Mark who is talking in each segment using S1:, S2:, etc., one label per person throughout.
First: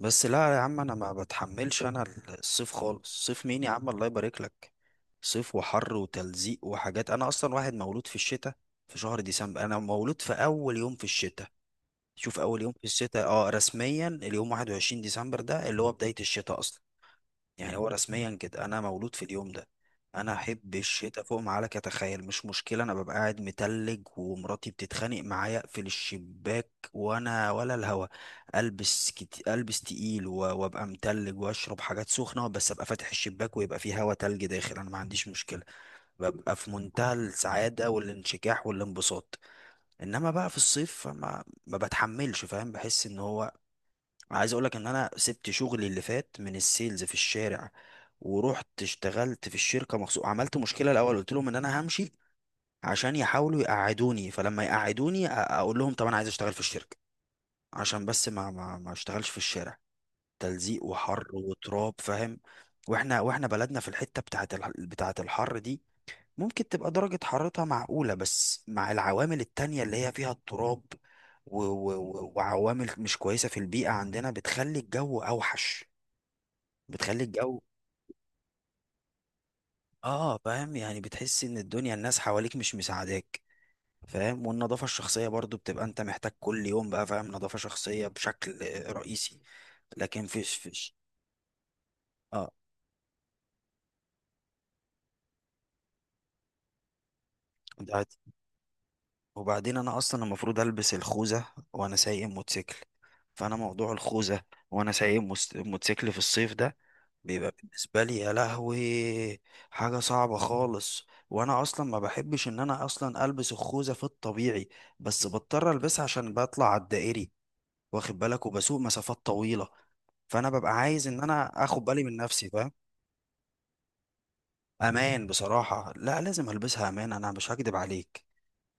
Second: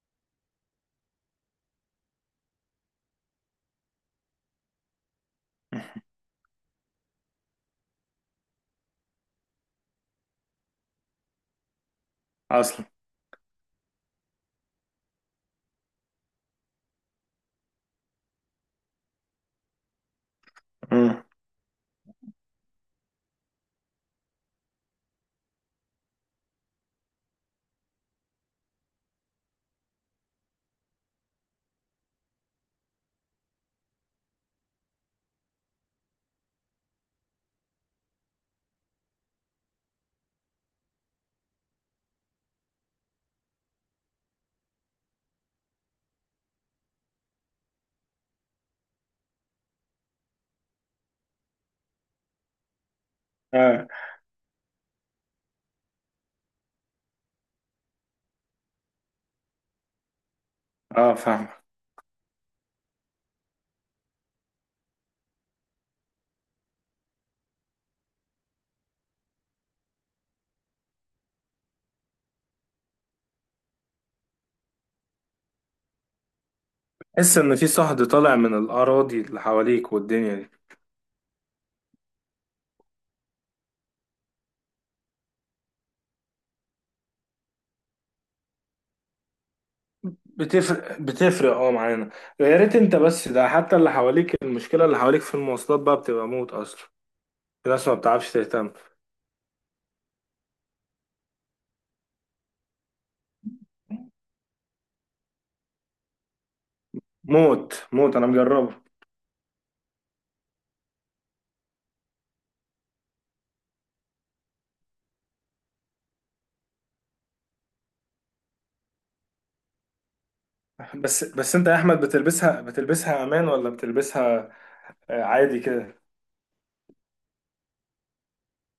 S1: بس لا يا عم، انا ما بتحملش. انا الصيف خالص، صيف مين يا عم؟ الله يبارك لك. صيف وحر وتلزيق وحاجات. انا اصلا واحد مولود في الشتاء، في شهر ديسمبر. انا مولود في اول يوم في الشتاء. شوف، اول يوم في
S2: اصلا.
S1: الشتاء، اه، رسميا اليوم 21 ديسمبر، ده اللي هو بداية الشتاء اصلا. يعني هو رسميا كده انا مولود في اليوم ده. انا احب
S2: امم
S1: الشتاء فوق ما عليك اتخيل. مش مشكله، انا ببقى قاعد متلج، ومراتي بتتخانق معايا اقفل الشباك وانا ولا الهوا. البس البس تقيل وابقى متلج واشرب حاجات سخنه، بس ابقى فاتح الشباك ويبقى فيه هوا تلج داخل، انا ما عنديش مشكله. ببقى في منتهى السعاده والانشكاح والانبساط. انما بقى في الصيف ما بتحملش، فاهم؟ بحس ان هو، عايز اقولك ان انا سبت شغلي اللي فات من السيلز في الشارع، ورحت اشتغلت في الشركه مخصوص. عملت مشكله الاول، قلت لهم ان انا همشي عشان يحاولوا
S2: اه
S1: يقعدوني، فلما يقعدوني اقول لهم طب انا عايز اشتغل في الشركه، عشان بس ما اشتغلش في الشارع. تلزيق
S2: اه
S1: وحر
S2: فاهم.
S1: وتراب، فاهم؟ واحنا بلدنا في الحته بتاعه الحر دي، ممكن تبقى درجة حرارتها معقولة، بس مع العوامل التانية اللي هي فيها التراب و وعوامل مش كويسة في البيئة عندنا، بتخلي الجو أوحش. بتخلي
S2: تحس ان
S1: الجو
S2: في صهد طالع من الاراضي اللي حواليك والدنيا
S1: اه
S2: دي.
S1: فاهم، يعني بتحس ان الدنيا الناس حواليك مش مساعداك، فاهم؟ والنظافة الشخصية برضو بتبقى انت محتاج كل يوم بقى، فاهم؟ نظافة شخصية بشكل رئيسي، لكن فيش.
S2: بتفرق اه معانا.
S1: اه.
S2: يا ريت، انت بس ده حتى اللي حواليك، المشكله اللي حواليك في المواصلات بقى بتبقى موت اصلا. في ناس ما
S1: ده،
S2: بتعرفش تهتم.
S1: وبعدين انا اصلا المفروض البس الخوذه، وانا سايق موتوسيكل. فانا موضوع الخوذه وانا سايق موتوسيكل في الصيف ده، بيبقى
S2: موت
S1: بالنسبه
S2: موت
S1: لي
S2: انا
S1: يا
S2: مجربه.
S1: لهوي حاجه صعبه خالص. وانا اصلا ما بحبش ان انا اصلا البس الخوذه في الطبيعي، بس بضطر البسها عشان بطلع على الدائري، واخد بالك؟ وبسوق مسافات طويله، فانا ببقى عايز ان
S2: بس
S1: انا
S2: انت يا
S1: اخد
S2: احمد
S1: بالي من نفسي،
S2: بتلبسها،
S1: فاهم؟
S2: بتلبسها امان ولا بتلبسها؟ آه،
S1: امان.
S2: عادي
S1: بصراحه
S2: كده.
S1: لا، لازم البسها امان، انا مش هكدب عليك.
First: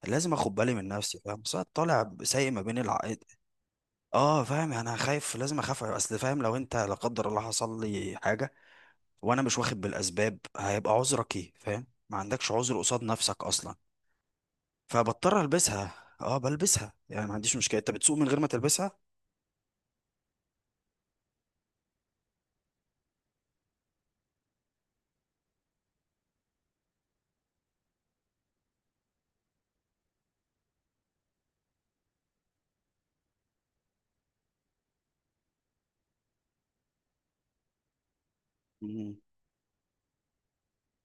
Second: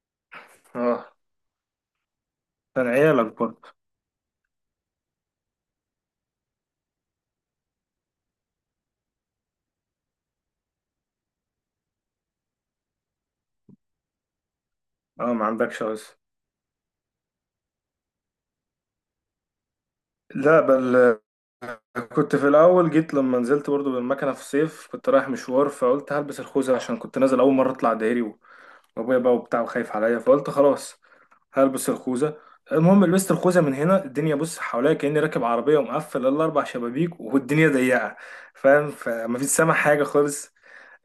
S1: لازم اخد بالي من
S2: اه،
S1: نفسي، فاهم؟ بس أنا طالع سايق ما بين
S2: عشان
S1: الع...
S2: عيالك برضه.
S1: اه فاهم، يعني انا خايف، لازم اخاف. اصل فاهم، لو انت لا قدر الله حصل لي حاجه وانا مش واخد بالاسباب، هيبقى عذرك ايه؟ فاهم؟ ما عندكش عذر قصاد نفسك اصلا،
S2: اه،
S1: فبضطر
S2: ما عندكش
S1: البسها.
S2: عذر.
S1: اه بلبسها يعني، ما عنديش مشكله. انت بتسوق من غير ما تلبسها؟
S2: لا بل، كنت في الاول جيت لما نزلت برضو بالمكنه في الصيف، كنت رايح مشوار، فقلت هلبس الخوذه عشان كنت نازل اول مره اطلع دهري، وابويا بقى وبتاع وخايف عليا، فقلت خلاص هلبس الخوذه. المهم لبست الخوذه، من هنا الدنيا بص حواليا كاني راكب عربيه ومقفل الاربع شبابيك والدنيا ضيقه، فاهم؟
S1: مم.
S2: فمفيش سامع حاجه خالص.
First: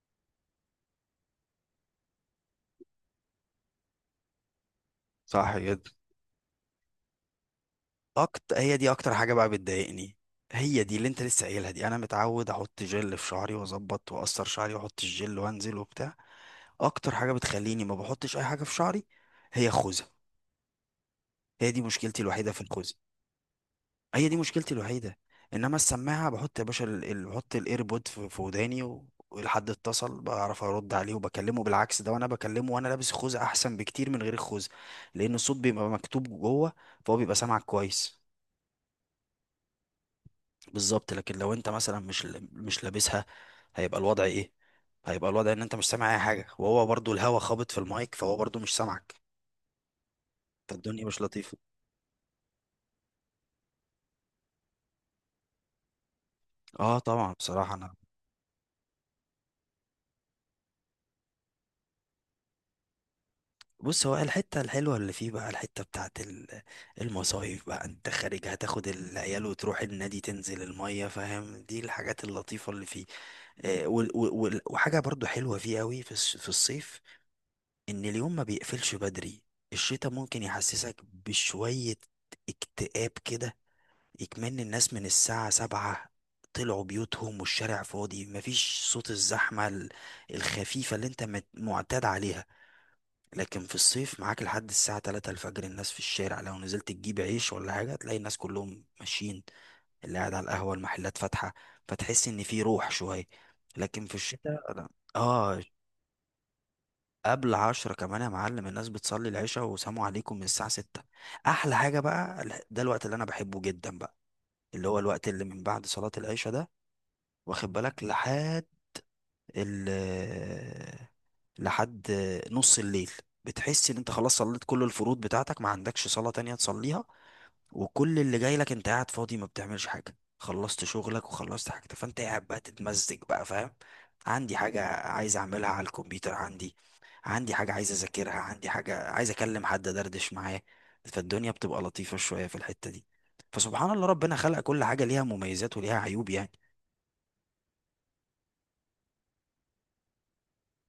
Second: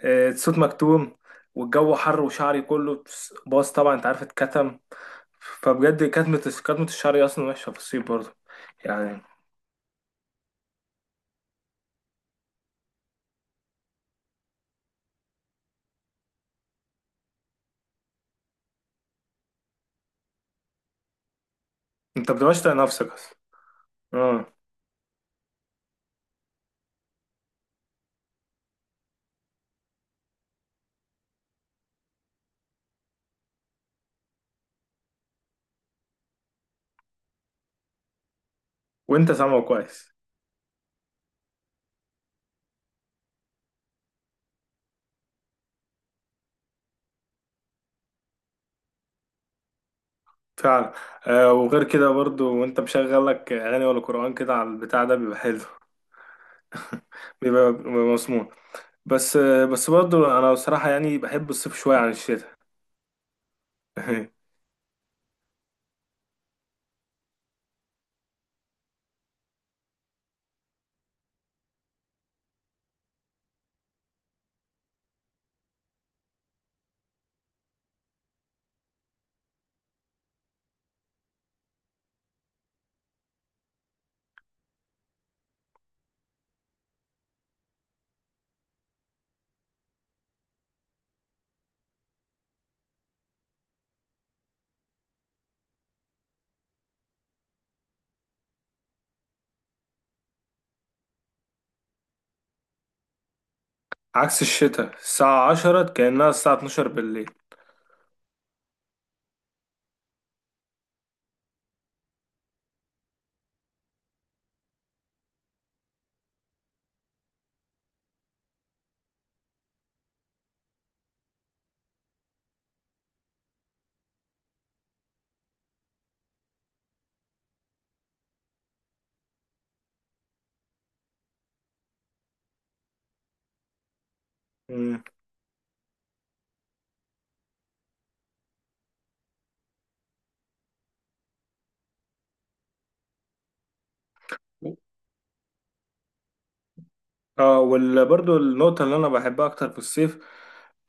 S2: آه، الصوت مكتوم، والجو حر وشعري كله باظ طبعا، انت عارف اتكتم.
S1: صح جدا.
S2: فبجد كتمه، كتمه الشعر اصلا وحشه في الصيف برضو.
S1: اكتر، هي دي اكتر
S2: يعني
S1: حاجه بقى بتضايقني، هي دي اللي انت لسه قايلها دي. انا متعود احط جل في شعري واظبط واقصر شعري واحط الجل وانزل وبتاع. اكتر حاجه بتخليني ما بحطش اي حاجه في شعري هي الخوذه. هي دي مشكلتي
S2: انت
S1: الوحيده في
S2: بتبقاش طايق
S1: الخوذه،
S2: نفسك اصلا.
S1: هي دي
S2: آه.
S1: مشكلتي الوحيدة. انما السماعة بحط يا باشا، بحط الايربود في وداني، والحد اتصل بعرف ارد عليه وبكلمه. بالعكس، ده وانا بكلمه وانا لابس الخوذة احسن بكتير من غير الخوذة، لان الصوت بيبقى مكتوب جوه، فهو بيبقى سامعك كويس.
S2: وانت سامعه كويس.
S1: بالظبط. لكن لو انت مثلا مش لابسها، هيبقى الوضع ايه؟ هيبقى الوضع ان انت مش سامع اي حاجة، وهو برضو الهوا خابط في المايك فهو برضو مش سامعك.
S2: فعلا.
S1: فالدنيا مش
S2: آه،
S1: لطيفة.
S2: وغير كده برضو وانت مشغل لك اغاني ولا قرآن كده على البتاع ده بيبقى حلو،
S1: اه طبعا،
S2: بيبقى
S1: بصراحة
S2: بيبقى
S1: انا،
S2: مسموع. بس آه، بس برضو انا بصراحة يعني بحب الصيف شوية عن الشتاء.
S1: بص هو الحتة الحلوة اللي فيه بقى، الحتة بتاعت المصايف بقى، انت خارج هتاخد العيال وتروح النادي تنزل المية، فاهم؟ دي الحاجات اللطيفة اللي فيه. آه، وحاجة برضو حلوة فيه قوي في في الصيف، ان اليوم ما بيقفلش بدري. الشتاء ممكن يحسسك بشوية اكتئاب كده، يكمن الناس من الساعة 7 طلعوا بيوتهم، والشارع فاضي، مفيش صوت الزحمة الخفيفة اللي انت معتاد عليها. لكن في الصيف معاك لحد الساعة 3 الفجر الناس في الشارع، لو نزلت تجيب عيش ولا حاجة تلاقي الناس كلهم ماشيين، اللي قاعد على القهوة، المحلات فاتحة، فتحس إن في روح شوية. لكن في
S2: عكس
S1: الشتاء، الشتاء لا.
S2: الشتاء الساعة
S1: آه.
S2: عشرة كأنها الساعة اتناشر بالليل.
S1: قبل 10 كمان يا معلم الناس بتصلي العشاء وسلام عليكم من الساعة 6. أحلى حاجة بقى، ده الوقت اللي أنا بحبه جدا بقى، اللي هو الوقت اللي من بعد صلاة العشاء ده، واخد بالك؟ لحد ال لحد نص الليل. بتحس ان انت خلاص صليت كل الفروض بتاعتك، ما عندكش صلاة تانية تصليها، وكل اللي جاي لك انت قاعد فاضي ما بتعملش حاجة، خلصت شغلك وخلصت حاجتك، فانت قاعد بقى تتمزج بقى، فاهم؟ عندي حاجة عايز اعملها على الكمبيوتر، عندي، عندي حاجة عايز اذاكرها، عندي حاجة عايز اكلم حد دردش معاه. فالدنيا بتبقى لطيفة شوية في الحتة دي. فسبحان الله، ربنا خلق
S2: مم.
S1: كل حاجة ليها مميزات وليها عيوب يعني.
S2: اه، وبرضه النقطة اللي أنا بحبها أكتر في الصيف،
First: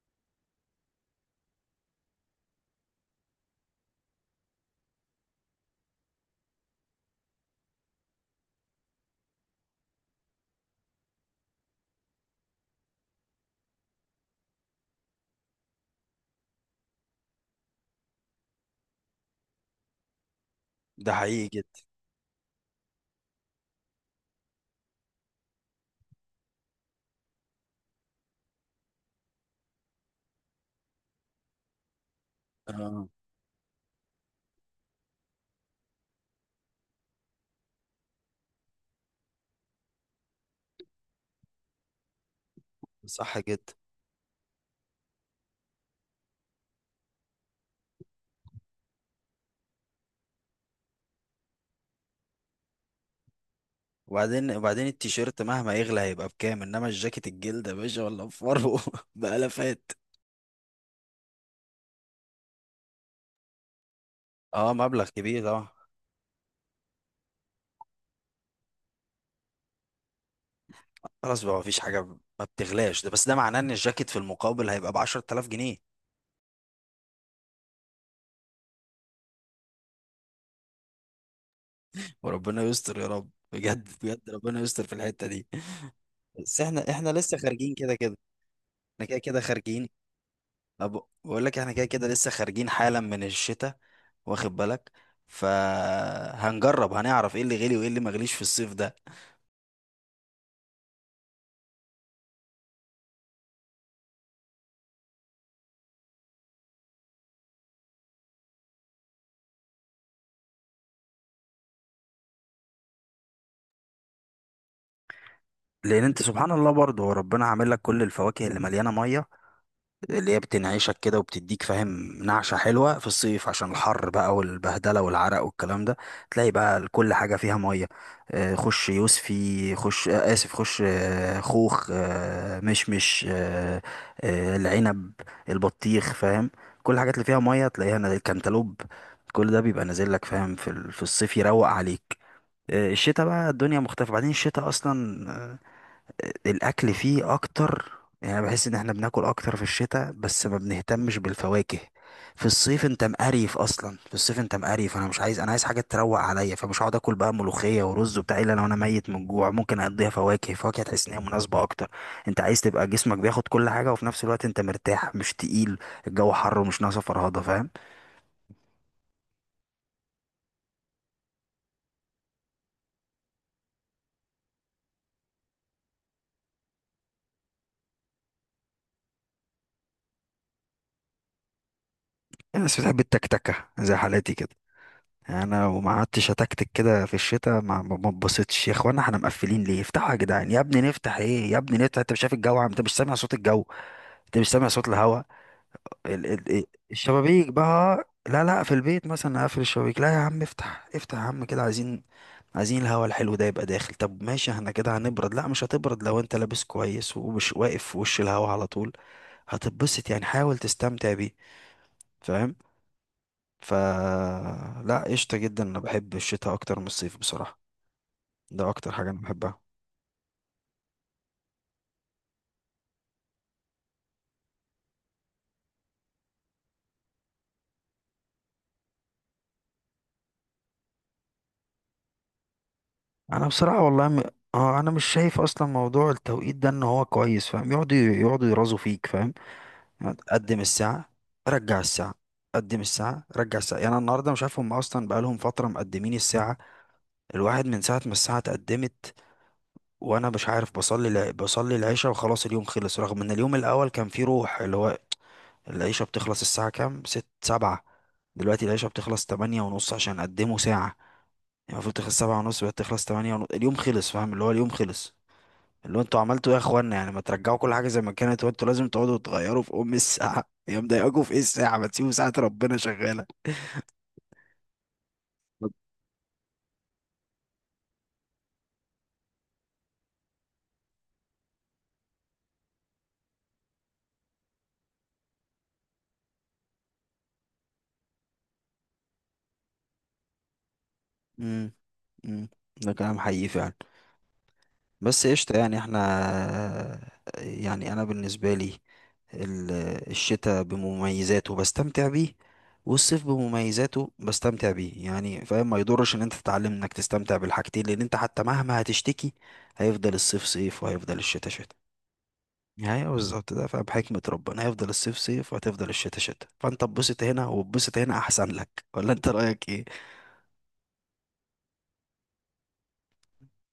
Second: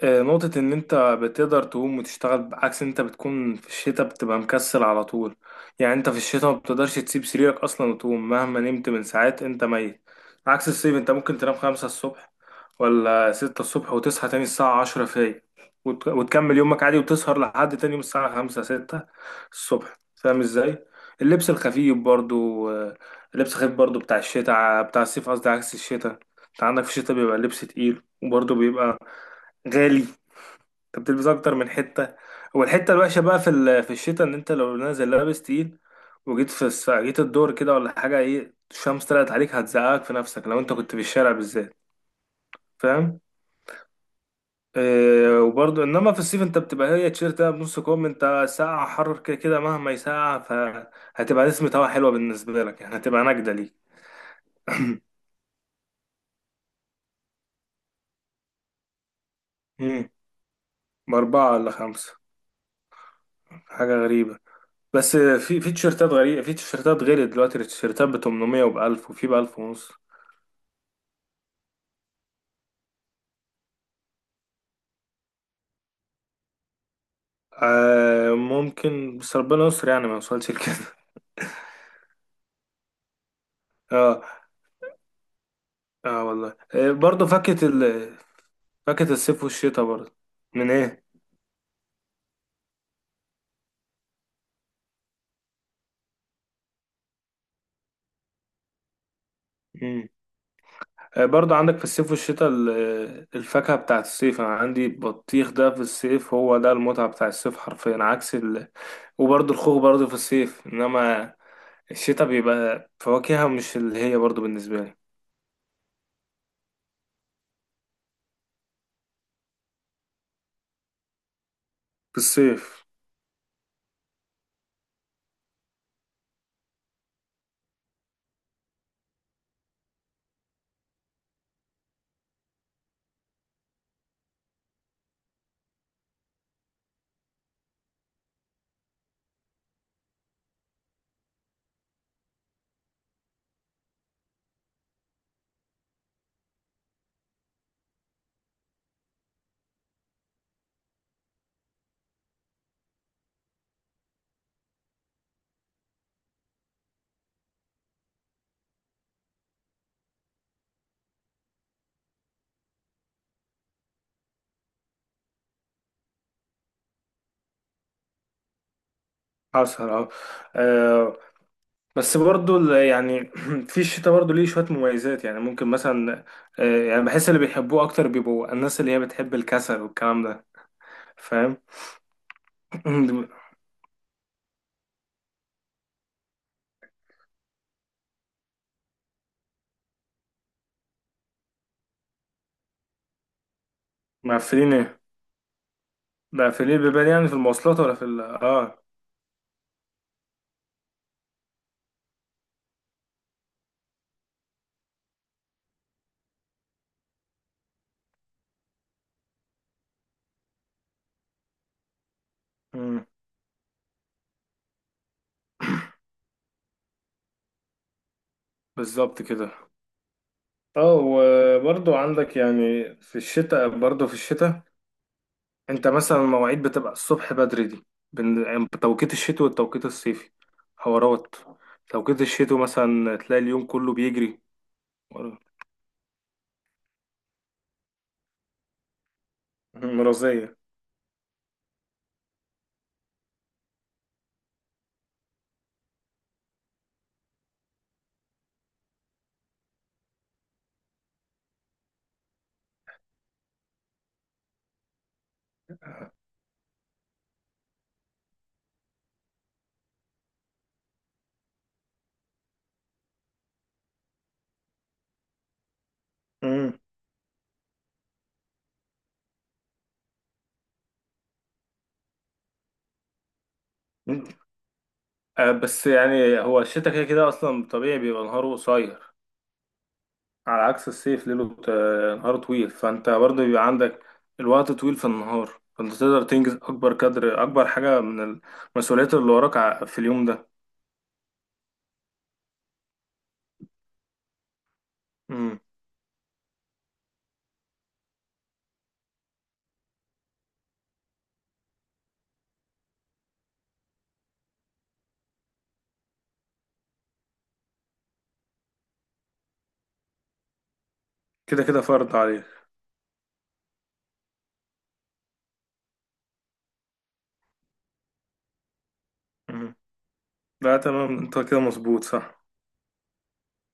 S2: آه، نقطة إن أنت بتقدر تقوم وتشتغل، بعكس أنت بتكون في الشتاء بتبقى مكسل على طول. يعني أنت في الشتاء ما بتقدرش تسيب سريرك أصلا وتقوم مهما نمت من ساعات، أنت ميت. عكس الصيف، أنت ممكن تنام خمسة الصبح ولا ستة الصبح وتصحى تاني الساعة عشرة فايق، وتكمل يومك عادي وتسهر لحد تاني يوم الساعة خمسة ستة الصبح، فاهم إزاي؟
S1: ده حقيقي
S2: اللبس
S1: جدا.
S2: الخفيف برضه، آه، اللبس الخفيف برضه بتاع الشتاء بتاع الصيف قصدي، عكس الشتاء. انت عندك في الشتاء بيبقى اللبس تقيل، وبرضه بيبقى غالي. انت بتلبس اكتر من حته. والحته
S1: اه
S2: الوحشه بقى في الشتاء ان انت لو نازل لابس تقيل، وجيت جيت الدور كده ولا حاجه، ايه الشمس طلعت عليك هتزقك في نفسك لو انت كنت في الشارع بالذات، فاهم؟
S1: صح جدا.
S2: إيه، وبرضه انما في الصيف انت بتبقى هي تيشيرت ده بنص كم، انت ساقعه، حر كده كده مهما يسقع فهتبقى نسمة هوا حلوه بالنسبه لك، يعني هتبقى نجده ليك.
S1: وبعدين التيشيرت مهما يغلى هيبقى بكام؟ انما الجاكيت الجلد يا باشا ولا بفرو بألافات.
S2: امم، باربعه ولا خمسه، حاجه غريبه.
S1: اه مبلغ
S2: بس
S1: كبير
S2: في،
S1: طبعا.
S2: في تيشيرتات غريبة، في تيشيرتات غالية دلوقتي، التيشيرتات ب 800 وب 1000 وفي ب 1000 ونص.
S1: خلاص بقى مفيش حاجة ما بتغلاش، ده بس ده معناه ان الجاكيت في المقابل هيبقى ب 10,000 جنيه.
S2: آه ممكن، بس ربنا يستر يعني ما يوصلش لكده.
S1: وربنا يستر يا رب، بجد
S2: اه
S1: بجد ربنا يستر في الحتة دي.
S2: اه والله.
S1: بس احنا
S2: آه
S1: احنا
S2: برضه،
S1: لسه
S2: فاكهة
S1: خارجين كده كده. احنا
S2: فاكهة
S1: كده كده
S2: الصيف
S1: خارجين.
S2: والشتاء برضه. من ايه؟
S1: بقول لك احنا كده كده لسه خارجين حالا من الشتاء، واخد بالك؟ فهنجرب، هنعرف ايه اللي غلي وايه اللي ما غليش في الصيف ده.
S2: مم. آه برضه عندك في الصيف والشتاء، الفاكهة بتاعت الصيف انا عندي بطيخ، ده في الصيف هو ده المتعة بتاع الصيف حرفيا، عكس ال... وبرضه الخوخ برضه في الصيف، انما الشتاء بيبقى فواكهها مش اللي هي برضه بالنسبة لي
S1: لان انت سبحان الله برضه هو ربنا عامل لك كل الفواكه اللي مليانه ميه اللي هي بتنعشك كده وبتديك، فاهم؟
S2: في
S1: نعشه
S2: الصيف.
S1: حلوه في الصيف عشان الحر بقى والبهدله والعرق والكلام ده. تلاقي بقى كل حاجه فيها ميه. آه، خش يوسفي، خش آه، اسف، خش آه، خوخ، آه، مشمش، آه، آه، العنب، البطيخ، فاهم؟ كل الحاجات اللي فيها ميه تلاقيها الكنتالوب، كل ده بيبقى نازل لك، فاهم؟ في في الصيف يروق عليك. آه، الشتاء بقى الدنيا مختلفة. بعدين الشتاء أصلا الاكل فيه اكتر، يعني بحس ان احنا بناكل اكتر في الشتاء بس ما بنهتمش بالفواكه. في الصيف انت مقريف اصلا، في الصيف انت مقريف، انا مش عايز، انا عايز حاجه تروق عليا، فمش هقعد اكل بقى ملوخيه ورز وبتاع الا لو انا ميت من الجوع، ممكن اقضيها فواكه. فواكه تحس ان هي مناسبه اكتر، انت عايز تبقى جسمك بياخد كل حاجه وفي نفس الوقت انت مرتاح مش تقيل. الجو حر ومش ناقصه فرهضه، فاهم؟
S2: حصل، اه. آه، بس برضو يعني في الشتاء برضو ليه شوية مميزات، يعني ممكن مثلا، آه، يعني بحس اللي بيحبوه أكتر بيبقوا الناس اللي هي بتحب الكسل والكلام ده، فاهم؟
S1: الناس بتحب التكتكه زي حالاتي كده. انا وما قعدتش اتكتك كده في الشتاء ما اتبسطتش. يا اخوانا احنا مقفلين ليه؟ افتحوا يا جدعان. يا ابني نفتح ايه؟ يا ابني نفتح، انت مش شايف الجو؟ عم انت مش سامع صوت الجو؟ انت مش سامع
S2: مقفلين
S1: صوت
S2: ايه؟
S1: الهواء؟
S2: مقفلين البيبان يعني في
S1: الشبابيك
S2: المواصلات ولا
S1: بقى،
S2: في ال،
S1: لا لا، في
S2: اه.
S1: البيت مثلا اقفل الشبابيك؟ لا يا عم افتح، افتح يا عم كده. عايزين، عايزين الهواء الحلو ده يبقى داخل. طب ماشي، احنا كده هنبرد؟ لا مش هتبرد لو انت لابس كويس ومش واقف في وش الهواء على طول، هتتبسط يعني. حاول تستمتع بيه، فاهم؟
S2: مم،
S1: ف لا قشطة جدا، انا بحب الشتاء اكتر من الصيف بصراحة، ده اكتر حاجة انا
S2: بالظبط كده.
S1: بحبها.
S2: اه، وبرضو عندك يعني في الشتاء، برضو في الشتاء انت مثلا المواعيد بتبقى الصبح بدري دي، بين يعني توقيت الشتوي والتوقيت الصيفي حوارات. توقيت الشتوي مثلا تلاقي
S1: انا
S2: اليوم
S1: بصراحة
S2: كله
S1: والله م...
S2: بيجري
S1: اه انا مش شايف
S2: ورا-
S1: اصلا موضوع التوقيت ده ان هو كويس، فاهم؟ يقعدوا يقعدوا يرازوا فيك، فاهم؟ يعني قدم
S2: مرضية.
S1: الساعة رجع الساعة، قدم الساعة رجع الساعة. يعني أنا النهاردة مش عارف، هم أصلا بقالهم فترة مقدمين الساعة، الواحد من ساعة ما الساعة اتقدمت وأنا مش عارف، بصلي العشاء وخلاص اليوم خلص، رغم إن اليوم الأول كان فيه روح، اللي هو العيشة بتخلص الساعة كام؟ ست، سبعة. دلوقتي العيشة بتخلص 8:30 عشان قدموا ساعة، يعني المفروض تخلص 7:30، بقت تخلص 8:30، اليوم خلص، فاهم؟ اللي هو اليوم خلص. اللي هو انتوا عملتوا ايه يا
S2: مم.
S1: اخوانا؟ يعني ما ترجعوا كل حاجة زي ما كانت، وانتوا لازم تقعدوا تغيروا في ام الساعة، يا مضايقاكوا في ايه الساعة؟ ما تسيبوا ساعة ربنا شغالة.
S2: آه، بس يعني هو الشتا كده كده اصلا طبيعي بيبقى نهاره قصير، على عكس الصيف نهاره طويل، فانت برضه بيبقى عندك الوقت طويل في النهار، فانت تقدر تنجز اكبر قدر، اكبر حاجة من المسؤوليات اللي وراك في اليوم ده.
S1: امم، امم. ده كلام حقيقي فعلا، بس قشطة
S2: مم.
S1: يعني احنا، يعني انا بالنسبة لي ال- الشتاء بمميزاته بستمتع بيه، والصيف بمميزاته بستمتع بيه يعني، فاهم؟ ما يضرش ان انت تتعلم انك تستمتع بالحاجتين، لان انت حتى مهما هتشتكي هيفضل الصيف صيف وهيفضل الشتاء
S2: كده
S1: شتاء.
S2: كده فرض عليك.
S1: يعني بالظبط ده، فاهم؟ حكمة ربنا، هيفضل الصيف صيف وهتفضل الشتاء شتاء، فانت اتبسط هنا واتبسط هنا احسن لك، ولا انت رأيك
S2: مم.
S1: ايه؟
S2: لا تمام، انت كده مظبوط، صح.